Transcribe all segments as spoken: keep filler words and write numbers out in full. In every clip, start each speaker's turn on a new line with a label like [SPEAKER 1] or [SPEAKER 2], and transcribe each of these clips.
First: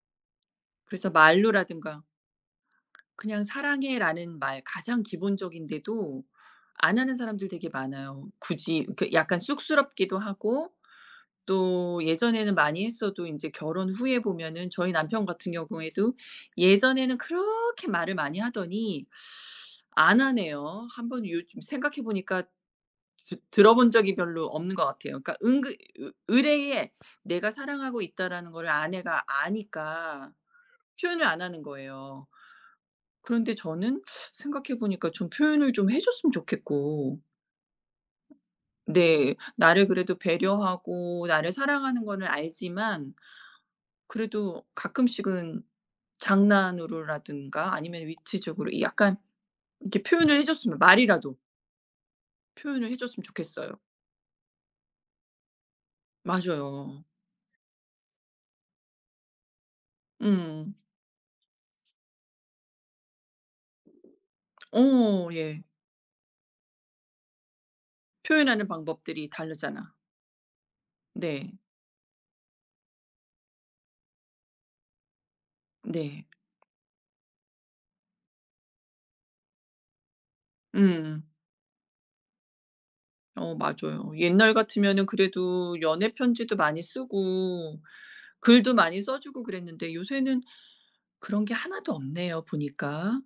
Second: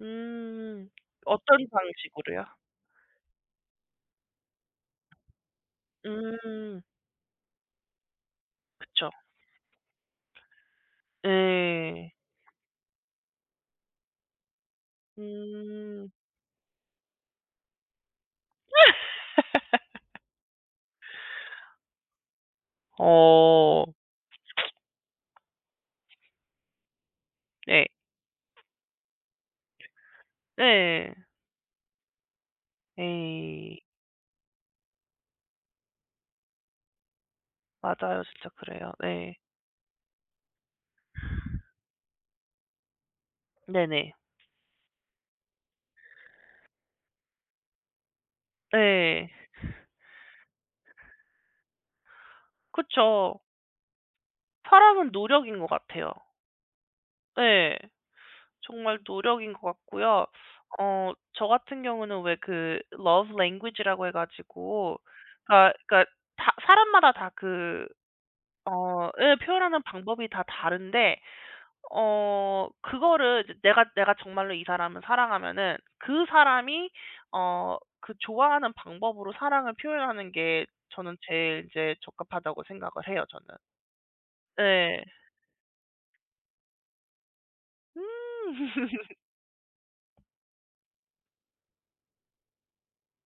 [SPEAKER 1] 음
[SPEAKER 2] 그래서
[SPEAKER 1] 어떤
[SPEAKER 2] 말로라든가
[SPEAKER 1] 방식으로요?
[SPEAKER 2] 그냥 "사랑해."라는 말 가장 기본적인데도
[SPEAKER 1] 음.
[SPEAKER 2] 안 하는 사람들 되게 많아요. 굳이 그
[SPEAKER 1] 그쵸.
[SPEAKER 2] 약간 쑥스럽기도 하고 또
[SPEAKER 1] 네.
[SPEAKER 2] 예전에는 많이 했어도 인제 결혼 후에 보면은 저희 남편 같은
[SPEAKER 1] 음.
[SPEAKER 2] 경우에도 예전에는 그렇게 말을 많이 하더니 안 하네요. 한 번 요즘 생각해 보니까 드
[SPEAKER 1] 어.
[SPEAKER 2] 들어본 적이 별로 없는 것 같아요. 그러니까 은근 으 으레에 내가
[SPEAKER 1] 네.
[SPEAKER 2] 사랑하고 있다라는 것을 아내가 아니까
[SPEAKER 1] 네.
[SPEAKER 2] 표현을 안 하는 거예요. 그런데
[SPEAKER 1] 네.
[SPEAKER 2] 저는 생각해 보니까 좀 표현을 좀 해줬으면 좋겠고
[SPEAKER 1] 맞아요. 진짜 그래요.
[SPEAKER 2] 네.
[SPEAKER 1] 네.
[SPEAKER 2] 나를 그래도 배려하고 나를 사랑하는 거는 알지만
[SPEAKER 1] 네네.
[SPEAKER 2] 그래도 가끔씩은 장난으로라든가 아니면 위트적으로 약간
[SPEAKER 1] 네.
[SPEAKER 2] 이렇게 표현을 해줬으면 말이라도 표현을 해줬으면
[SPEAKER 1] 그쵸.
[SPEAKER 2] 좋겠어요.
[SPEAKER 1] 사랑은 노력인 것 같아요.
[SPEAKER 2] 맞아요.
[SPEAKER 1] 네. 정말 노력인 것 같고요.
[SPEAKER 2] 음.
[SPEAKER 1] 어 저 같은 경우는 왜 그 Love Language 라고 해 가지고
[SPEAKER 2] 어 예.
[SPEAKER 1] 다 그러니까 사 사람마다 다 그
[SPEAKER 2] 표현하는
[SPEAKER 1] 어
[SPEAKER 2] 방법들이
[SPEAKER 1] 예 표현하는
[SPEAKER 2] 다르잖아.
[SPEAKER 1] 방법이 다 다른데
[SPEAKER 2] 네.
[SPEAKER 1] 어 그거를 이제 내가 내가 정말로 이 사람을 사랑하면은 그
[SPEAKER 2] 네.
[SPEAKER 1] 사람이 어 그 좋아하는 방법으로 사랑을 표현하는 게 저는
[SPEAKER 2] 음음.
[SPEAKER 1] 제일 이제 적합하다고 생각을 해요 저는.
[SPEAKER 2] 어 맞아요. 옛날
[SPEAKER 1] 네.
[SPEAKER 2] 같으면은 그래도 연애편지도 많이 쓰고
[SPEAKER 1] 음.
[SPEAKER 2] 글도 많이 써주고 그랬는데 요새는 그런 게 하나도 없네요, 보니까.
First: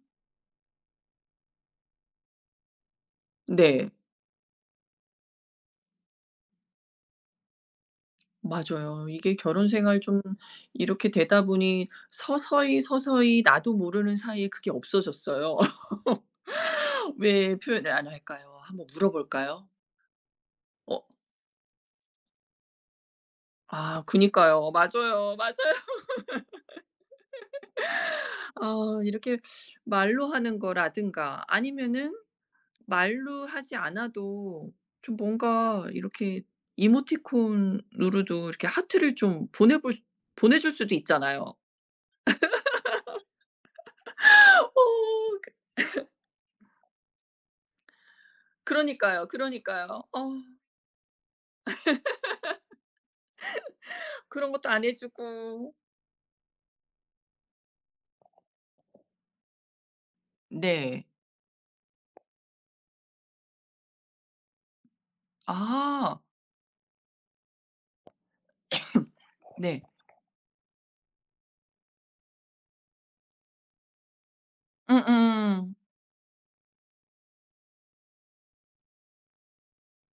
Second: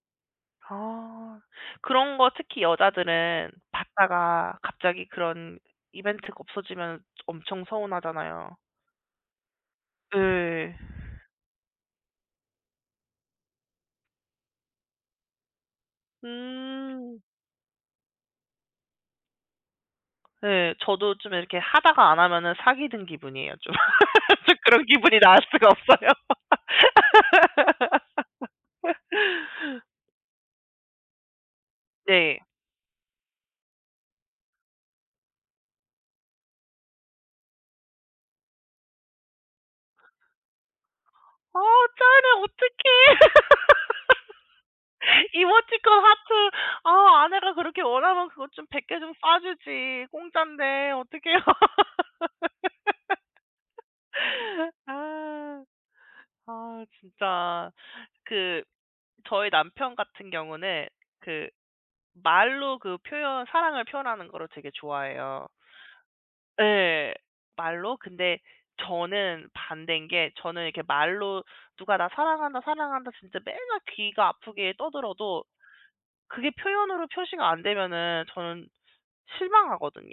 [SPEAKER 1] 아. 그런 거 특히 여자들은
[SPEAKER 2] 네.
[SPEAKER 1] 받다가 갑자기 그런 이벤트가 없어지면 엄청 서운하잖아요.
[SPEAKER 2] 맞아요. 이게 결혼 생활 좀
[SPEAKER 1] 네.
[SPEAKER 2] 이렇게 되다 보니 서서히, 서서히 나도 모르는 사이에 그게 없어졌어요.
[SPEAKER 1] 음.
[SPEAKER 2] 왜 표현을 안 할까요? 한번 물어볼까요?
[SPEAKER 1] 네.
[SPEAKER 2] 어.
[SPEAKER 1] 저도 좀 이렇게 하다가 안 하면은 사기든 기분이에요 좀.
[SPEAKER 2] 아 그니까요.
[SPEAKER 1] 그런 기분이
[SPEAKER 2] 맞아요,
[SPEAKER 1] 나을
[SPEAKER 2] 맞아요.
[SPEAKER 1] 수가 없어요.
[SPEAKER 2] 어 이렇게 말로 하는 거라든가 아니면은
[SPEAKER 1] 네.
[SPEAKER 2] 말로 하지 않아도 좀 뭔가 이렇게 이모티콘으로도 이렇게 하트를 좀 보내볼 수 보내줄 수도 있잖아요.
[SPEAKER 1] 아 짠해. 어떡해.
[SPEAKER 2] 어
[SPEAKER 1] 이모티콘
[SPEAKER 2] 그
[SPEAKER 1] 하트 아 아내가 그렇게 원하면 그것 좀 백 개 좀
[SPEAKER 2] 그러니까요, 그러니까요.
[SPEAKER 1] 쏴주지.
[SPEAKER 2] 어.
[SPEAKER 1] 공짠데. 어떡해요.
[SPEAKER 2] 그런 것도 안
[SPEAKER 1] 아.
[SPEAKER 2] 해주고.
[SPEAKER 1] 아 진짜 그 저희 남편 같은 경우는
[SPEAKER 2] 네.
[SPEAKER 1] 그 말로 그 표현 사랑을 표현하는 거를 되게 좋아해요.
[SPEAKER 2] 아.
[SPEAKER 1] 네. 말로. 근데 저는
[SPEAKER 2] 네.
[SPEAKER 1] 반대인 게 저는 이렇게 말로 누가 "나 사랑한다, 사랑한다." 진짜 맨날 귀가 아프게 떠들어도
[SPEAKER 2] 음음.
[SPEAKER 1] 그게 표현으로 표시가 안 되면은 저는 실망하거든요.